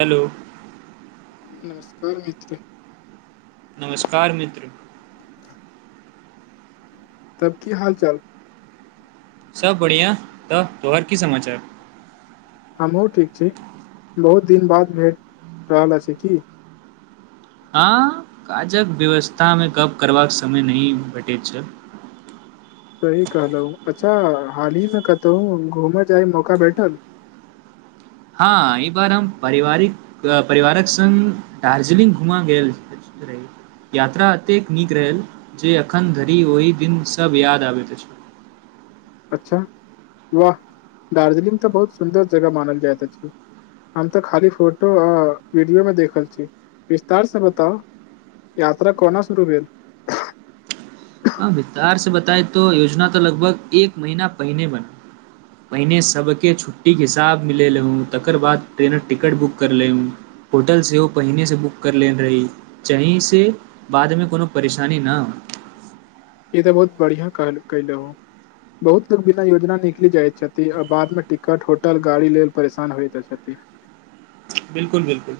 Hello. नमस्कार मित्र। नमस्कार मित्र। तब की हाल चाल। सब बढ़िआ, तऽ तोहर की समाचार? हमहुँ ठीक छी, बहुत दिन बाद भेट रहल अछि छी, की हँ काजक व्यवस्थामे गप्प करबाक समय नहि भेटैत छै। सही कहलहु, अच्छा हाल ही मे कतहु घूमै जाय मौका बैठल? हँ ई बार हम पारिवारिक पुरा परिवारक संग दार्जिलिंग घुमा गेल अछी। यात्रा एतेक नीक रहल जे अखन धरि ओहि दिन सब याद आबैत अछि। अच्छा, वाह, दार्जिलिंग तऽ बहुत सुन्दर जगह मानल जायत अछी। हम तऽ खाली फोटो आ वीडियो मे देखल छी, विस्तार सॅ बताउ। यात्रा कोना शुरू भेल। हँ विस्तार स बताए तो योजना तऽ लगभग एक महीना पहिने बन पहिने सबके छुट्टीके हिसाब मिलेलहूं, तकर बाद ट्रेनक टिकट बुक करलेहुं। होटल सेहो पहिने से बुक कर लेने रही चहीं से, बादमे कोनो परेशानी ना हो। ई तऽ बहुत बढ़िया काल केलहूँ। बहुत लोग बिना योजना निकलि जाइत छथि, आ बाद मे टिकट, होटल, गाड़ी लेल परेशान होयत छथि। बिल्कुल- बिल्कुल।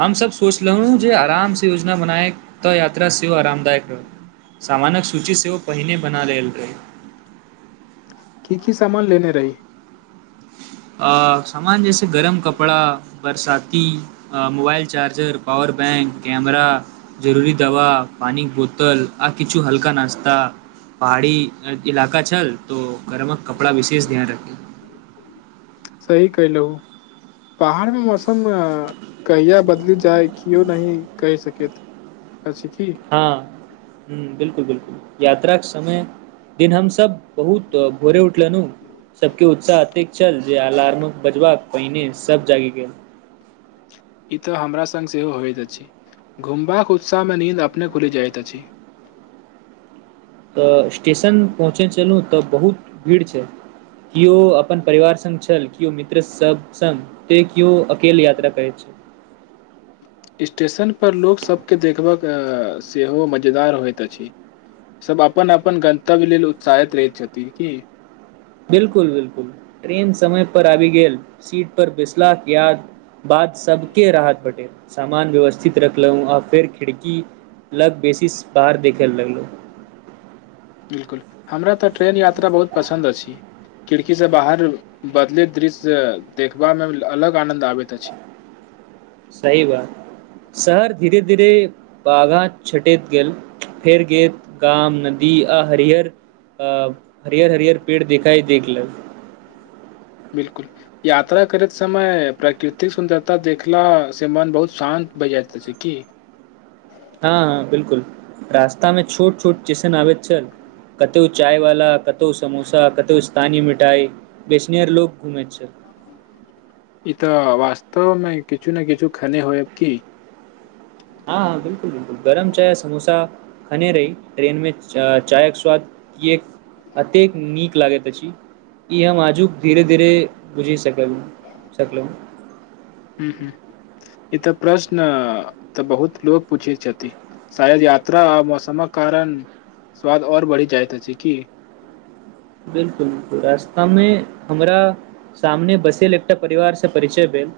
हम सब सोचलहुॅ जे आराम से योजना बनाए, तऽ यात्रा सेहो आरामदायक रहत। सामानक सूची सेहो पहिने बना लेल रहि। की की सामान लेने रही। आ, सामान जे से गरम कपड़ा, बरसाती ह mobile charger, power bank, camera जरूरी दवा, पानिक बोतल, आ किछु हल्का नास्ता। पहाड़ी इलका छल तो गरमक कपड़ा विशेष ध्यान रखै। सही कयलहुं। पहाड़मे मौसम कहिया बदलि जाय केओ नहि कहि सकैत अछि की। हँ- हूँ बिलकुल-बिलकुल। यात्राक समय दिन हमसब बहुत भोरे उठलनु। सबके उत्साह एतेक छल जे अलार्म बजबाक पहिने सब जागि गेल। ई तऽ हमरा संग सेहो होइत अछि घुमबाक उत्साह मे नींद अपने खुलि जाइत अछि। अ स्टेशन पहुँचै छलहुँ तऽ बहुत भीड़ छै। किओ अपन परिवार संग छल किओ मित्रसभ संग ते क्यो अकेल यात्रा करै छै। स्टेशनपर लोक सबके देखबाक सेहो मजेदार होइत अछि। सब अपन अपन गंतव्य लेल उत्साहित रहैत छथिन की। बिलकुल- बिलकुल। ट्रेन समय पर आबि गेल सीट पर बैसलाके बाद बाद सबके राहत भेटे। सामान व्यवस्थित रखलहु आ फेर खिड़की लग बेसी बाहर देखै लगलहुँ। बिलकुल। हमरा तऽ ट्रेन यात्रा बहुत पसन्द अछि। खिड़की से बाहर बदलेत दृश्य देखबामे अलग आनंद आबैत अछि। सही बात। शहर धीरे धीरे बाघा छटैत गेल, फेर गेल गाम, नदी आ हरियर अ हरियर हरियर पेड़ देखाइ देखलक। बिलकुल। यात्रा करैत समय प्राकृतिक सुन्दरता देखला से मन बहुत शान्त भइ जाइत छैय कि। हँ- हँ बिलकुल। रास्ता में छोट छोट स्टेशन आबैत छल कतहु चायवाला, कतहु समोसा, कतहु स्थानीय मिठाइ। बेचनियर लोक घुमे छैय। ई तऽ वास्तव मे किछु ने किछु खने होयब की। हँ -हँ बिलकुल। गरम चाय, समोसा खने रही। ट्रेन में च चायके स्वाद एक अतेक नीक लागैत अछि। ई हम आजुक धीरे धीरे बुझि सकल सकलहुँ। हू- हू ई तऽ प्रश्न तऽ बहुत लोग पूछै छथि। शायद यात्रा आ मौसमक कारण स्वाद और बढ़ी जायत अछि की? बिलकुल रस्ता मे हमरा सामने बैसल एकटा परिवारसँ परिचय भेल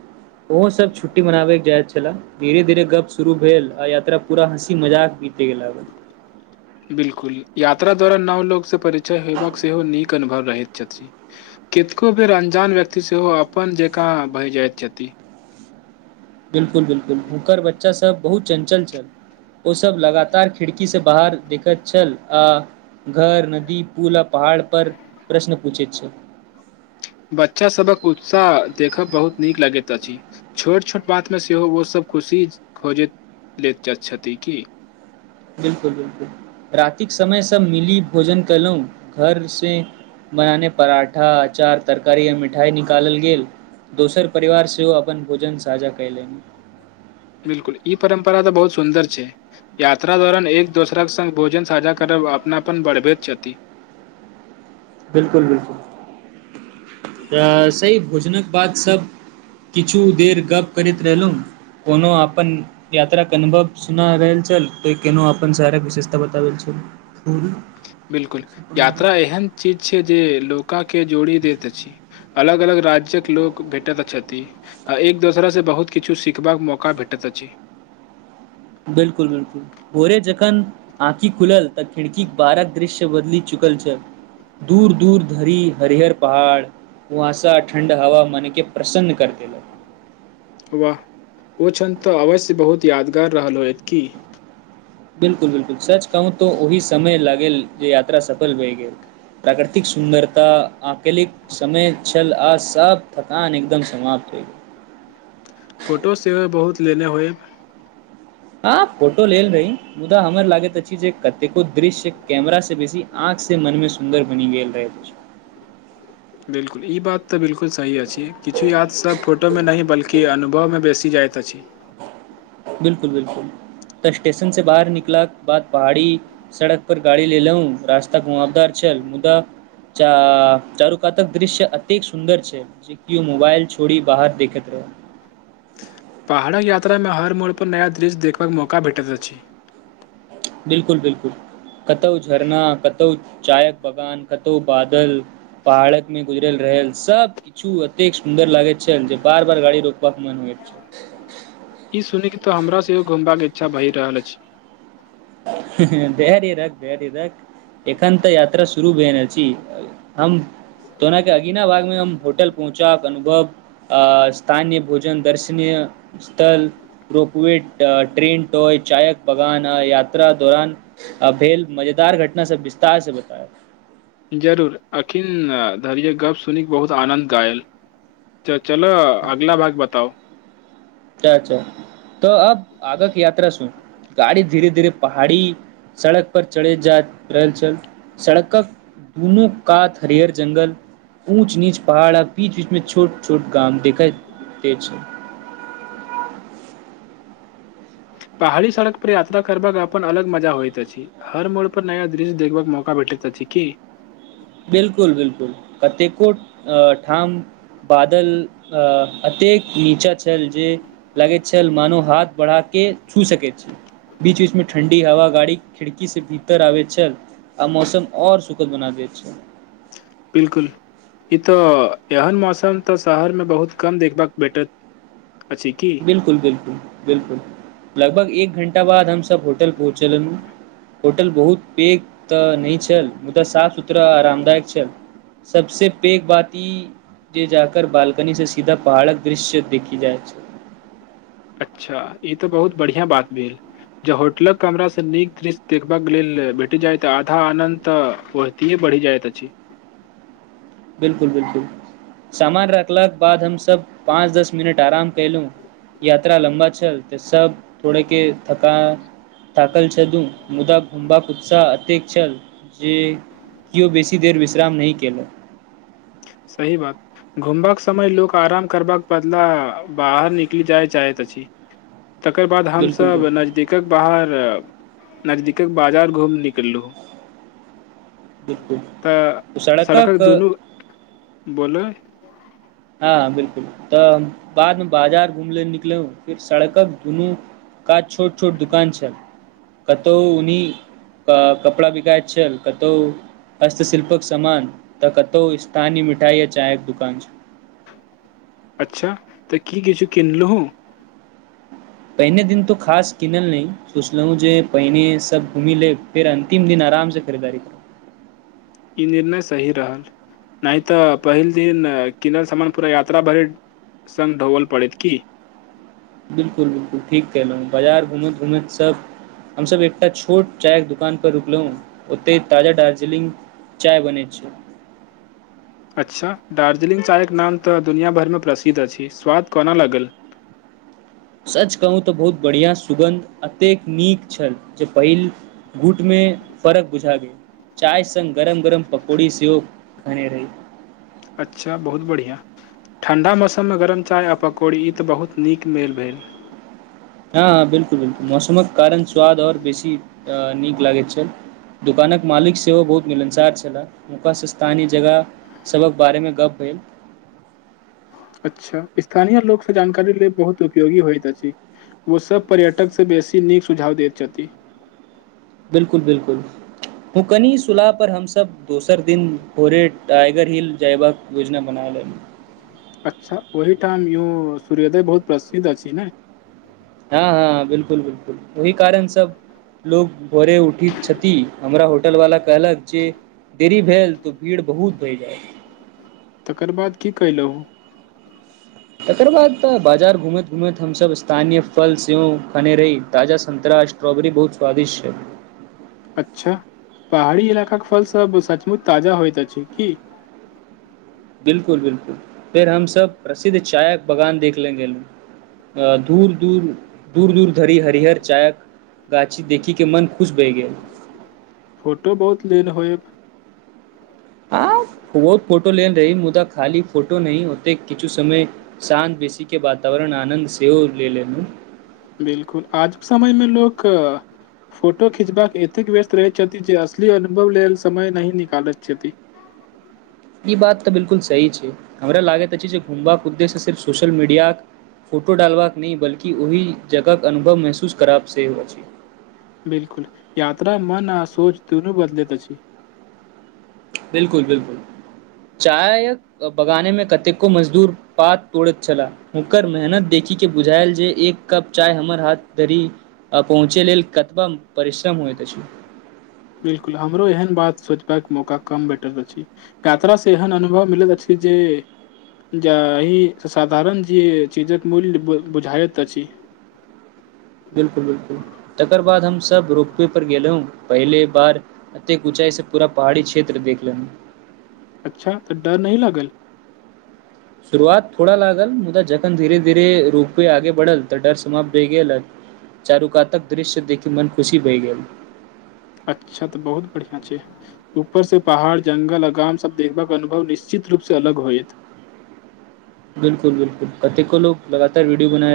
ओहो सब छुट्टी मनाबे के जाय छला। धीरे- धीरे गप शुरू भेल आ यात्रा पूरा हँसी मजाक बी [unintelligible] बिलकुल यात्रा द्वारा नव लोकसँ परिचय होयबाक सेहो नीक अनुभव रहैत छथिन। कतेको बेर अन्जान व्यक्ति सेहो अपन जकाँ भय जाइत छथि। बिलकुल -बिल्कुल। हुनकर बच्चासभ बहुत चञ्चल छल। ओसभ लगातार खिड़की से बाहर देखैत छल आ घर, नदी, पुल आ पहाड़ पर प्रश्न पूछे छै। बच्चा सभक उत्साह देखब बहुत नीक लगैत अछि। छोट छोट बातमे सेहो ओसभ खुशी खोजैत ल छथि की? बिलकुल- बिलकुल। रातिक समय सब मिली भोजन कलहु घर से बनाने पराठा अचार तरकारी य मिठाई निकालल गेल। दोसर परिवार सेहो अपन भोजन साझा कयलनि। बिलकुल ई परम्परा तऽ बहुत सुन्दर छै। यात्रा दौरान एक दोसरे सङ्ग भोजन साझा करब अपनापन बढ़बैत छथि। बिलकुल बिलकुल तऽ सही भोजनक बात सब किछु देर गप्प करैत रहलहुँ कोनो आपन यात्राक अनुभव सुना रहे छल ते केनो अपन सारक विशेषता बताबै छल। [inaudible] बिल्कुल यात्रा एहन चीज छै जे लोकाके जोड़ि दैत अछि। अलग अलग राज्यक लोक भेटैत छथि। ह एक दोसरासँ बहुत किछु सीखबाक मौका भेटैत अछि। बिल्कुल बिलकुल। भोरे जखन आँखी खुलल तऽ खिड़कीक बारक दृश्य बदली चुकल छल। दूर दूर धरि हरिहर पहाड़। कुहासा ठण्ड हवा मन के प्रसन्न कर देलक। वाह ओ क्षण तऽ अवश्य बहुत यादगार रहल होयत की? बिलकुल बिलकुल सच कहूँ तो ओहि समय लागल जे यात्रा सफल भय गेल। प्राकृतिक सुन्दरता आंकलिक समय छल आ सब थकान एकदम समाप्त होइ गेल। फोटो सेहोमे बहुत लेने होयब? ह फोटो लेल रही मुदा हमर लागैत अछि जे कतेको दृश्य कैमरा से बेसी आँखिसँ मनमे सुन्दर बनि गेल रहैत अछि। बिलकुल ई बात तऽ बिलकुल सही अछि। किछु याद सब फोटोमे नहि बल्कि अनुभवमे बेसी जाइत अछि। बिलकुल बिलकुल तऽ स्टेशन से बाहर निकला के बाद बाहरी सड़क पर गाड़ी ले लउ रास्ता घुमाबदार छल मुदा च चारुकातक दृश्य अतेक सुन्दर छै जे किओ मोबाइल छोड़ि बाहर देखैत रहूं। पहाड़क यात्रामे हर मोड़पर नया दृश्य देखबाक मौका भेटैत अछि। बिलकुल बिलकुल कतहु झरना कतहु चायक बगान कतहु बादल। पहाड़क मे गुजरल रहल सब पछु एतेक सुन्दर लागे छल जे बार बार गाड़ी रोकबाक मन होयत छल। ई सुन के तो हमरा सेहो घूमबाक के इच्छा भहि रहल अछि। ह ह धैर्य रख, धैर्य रख, एखन तऽ यात्रा शुरू भय रहल छी। हम तोना के अगीना बार मे हम होटल पहुँचाक अनुभव अ स्थानय भोजन दर्शनीय स्थल रोकविट ट्रेनटॉय चायक बगान आ या त्रा दौरान अभेल मजेदार घटना से विस्तार से बतायब। जरूर अखिन धरियै गप्प सुनि कऽ बहुत आनन्द गायल। त चलऽ अगला भाग बताउ। अच्छा अच्छा तऽ अब आगक यात्रा सुन गाड़ी धीरे धीरे पहाड़ी सड़क पर चढेल जा रहल छल सड़कक दुनू कात हरियर जंगल ऊंच नीच पहाड़ आ बीच बीच में छोट छोट गाम देखेत अछि। [inaudible] पहाड़ी सड़क पर यात्रा करबाक अपन अलग मजा होइत अछि। हर मोड़ पर नया दृश्य देखबाक मौका भेटैत अछि की? बिलकुल बिलकुल कतेको ठाम बादल अतेक नीचाँ छल जे लागैत छल मानो हाथ बढ़ा के छू सकैत छी। बीच बीच में ठंडी हवा गाड़ीक खिड़की से भीतर आबैत छल। अ मौसम आऔर सुखद बना दैत छल। बिलकुल ई तऽ एहन मौसम तऽ शहर मे बहुत कम देखबाक भेटत अछि की,? बिलकुल बिलकुल बिलकुल लगभग एक घण्टा बाद हम सब होटल पहुँचलु। होटल बहुत पैघ तऽ नै छल मुदा साफ सुथरा आरामदायक छल। सब से पेघ बात ई जे जाकर बालकनी से सीधा पहाड़क दृश्य देखि जाय छै। अच्छा ई तऽ बहुत बढ़िआँ बात भेल। ज होटलक हमरा से नीक दृश्य देखबा के लेल भेटी जाय तऽ आधा आनद तऽ तए बढ़ी जायत अछि। बिलकुल बिलकुल सामान रखलाक बाद हम सब पाँच दस मिनट आराम केएलू। यात्रा लम्बा छल तऽ सब थोड़े के थकान थाकल छदू, मुदा घुमबाक उत्साह अतेक छल जे केओ बेसी देर विश्राम नहि केलहुं। सही बात घुमबाक समय लोक आराम करबाक बदला बाहर निकलि जाय चाहैत अछि। [inaudible] तकर बाद बिल्कुल हमसब बिल्कुल नजदीकक बाहर नजदीकक बाजार घूम निकललहुँ। बिल्कुल तऽ तो सड़क सड़कक दुनू बोलह हँ बिलकुल तऽ बादमे बाजार घुमले निकलु फिर सड़कक दुनू कात छोट छोट दुकान छल, कतौह उनी कपड़ा बिकायत छल कतहु हस्तशिल्पक समान तऽ कतौ स्थानीय मिठाइ आ चायके दुकान छल। अच्छा तऽ की किछु किनलहुँ? पहिने दिन तऽ खास किनल नहि सोचलहुँ जे पहिने सभ घूमि लेब फेर अन्तिम दिन आराम से खरीदारी ई निर्णय सही रहल नहि तऽ पहिल दिन किनल समान पूरा यात्रा भरिे संग ढोवल पड़ैत की। बिलकुल बिलकुल ठीक कयलहुँ बाजार घुमैत घुमैत सभ हम सभ एकटा छोट चायके दुकान पर रुकलहुँ ओतै ताजा दार्जिलिंग चाय बनै छै। अच्छा, दार्जिलिंग चायके नाम तऽ दुनिआँ भरिमे प्रसिद्ध अछि स्वाद कोना लागल? सच कहू तऽ बहुत बढ़िआँ सुगन्ध एतेक नीक छल जे पहिल घूंट मे फर्क बुझा गेल। चाय सङ्ग गरम गरम पकौड़ी सेहो खयने रही। अच्छा बहुत बढ़िआँ। ठंढ़ा मौसम मे गरम चाय आ पकौड़ी ई तऽ बहुत नीक मेल भेल। हँ हँ बिलकुल बिलकुल मौसमक कारण स्वाद आओर बेसी नीक लागैत छल। दोकानक मालिक सेहो बहुत मिलनसार छलाह, हुनका स स्थानीय जगह सबक बारे मे गप भेल। अच्छा स्थानीय लोकोसँ जानकारी ल बहुत उपयोगी होइत अछि छै। ओ सब पर्यटकसँ बेसी नीक सुझाव दैत छथिन। बिल्कुल बिल्कुल। फुकनी सुलाह पर हमस दोसर दिन भोरे टाइगर हिल जयबाक योजना बना ले। अच्छा ओहिठाम य सूर्योदय बहुत प्रसिद्ध अछि ने। हँ हँ बिलकुल बिलकुल ओहि कारण सब। लोग भोरे उठी छथि हमरा होटल वाला कहलक जे। देरी भेल तऽ भीड़ बहुत भय जाइत। तकर बाद की कलहु। तकर बाद तऽ बाजार घूमैत घूमैत हमस स्थानीय फल सेहो खने रही ताजा संतरा। स्ट्रॉबेरी बहुत स्वादिष्ट छै। अच्छा पहाड़ी इलाकाके फलसभ सचमुच ताजा होइत अछि की। बिलकुल बिलकुल फेर हम सबब प्रसिद्ध चाय बगान देखले गेले ल। अ दूर दूर दूर दूर धरि हरिहर चायक। गाछी देखी के मन खुश भहि गेल। फोटो बहुत लेन होइ। आ बहुत फोटो लेल रही मुदा खाली फोटो न ओते किछु समय। शांत बेसी के वातावरण आनन्द सेहो ले लेनू। बिलकुल आजुक समय में लोक। फोटो खिचबाक एतेक व्यस्त रहैत छथि जे असली अनुभव लेल समय नहि निकालैत छथि। ई बात तऽ बिलकुल सही छै हमरा लागैत अछि जे घुमबाक उद्देश्य सिर्फ सोशल मीडियाक। फोटो डालबाक नहि बल्कि ओहि जगह के अनुभव महसूस करब सेहो अछि। बिलकुल यात्रा मन आ सोच दुनू बदले त छी। बिलकुल बिलकुल चाय य। बगाने में कतेको मजदूर पात तोड़ैत छलला। ओकर मेहनत देखिक के बुझायल जे एक कप चाय हमर हाथ तरी। पहुँचे लेल कतबम परिश्रम होइत अछि। बिलकुल हमरो एहन बात सोचबाक मौका कम भेटल अछि। कातराससँ एहन अनुभव मिलैत अछि जे। जे एहि साधारण जेी चीजक मूल्य बुझाइत अछि। बिल्कुल बिल्कुल तकर बाद हम सब रोपवे पर गेले ह पहले बार। एतेक ऊचाइस पुरा पहाड़ी क्षेत्र देख लेन। अच्छा तऽ डर न लागल। शुरुआत थोड़ा लागल मुदा जखन धीरे धीरे रूपे आगे बढ़ल तऽ डर समाप्त भए गेल। चारुकातक दृश्य देखी मन खुशी बहि गेल। अच्छा तऽ बहुत बढ़िआँ छै। ऊपर से पहाड़ जंगल आगाम सब देखब के अनुभव निश्चित रूप से अलग होयत। बिल्कुल बिल्कुल कतेको लोग लगातार वीडियो बनाए रहे।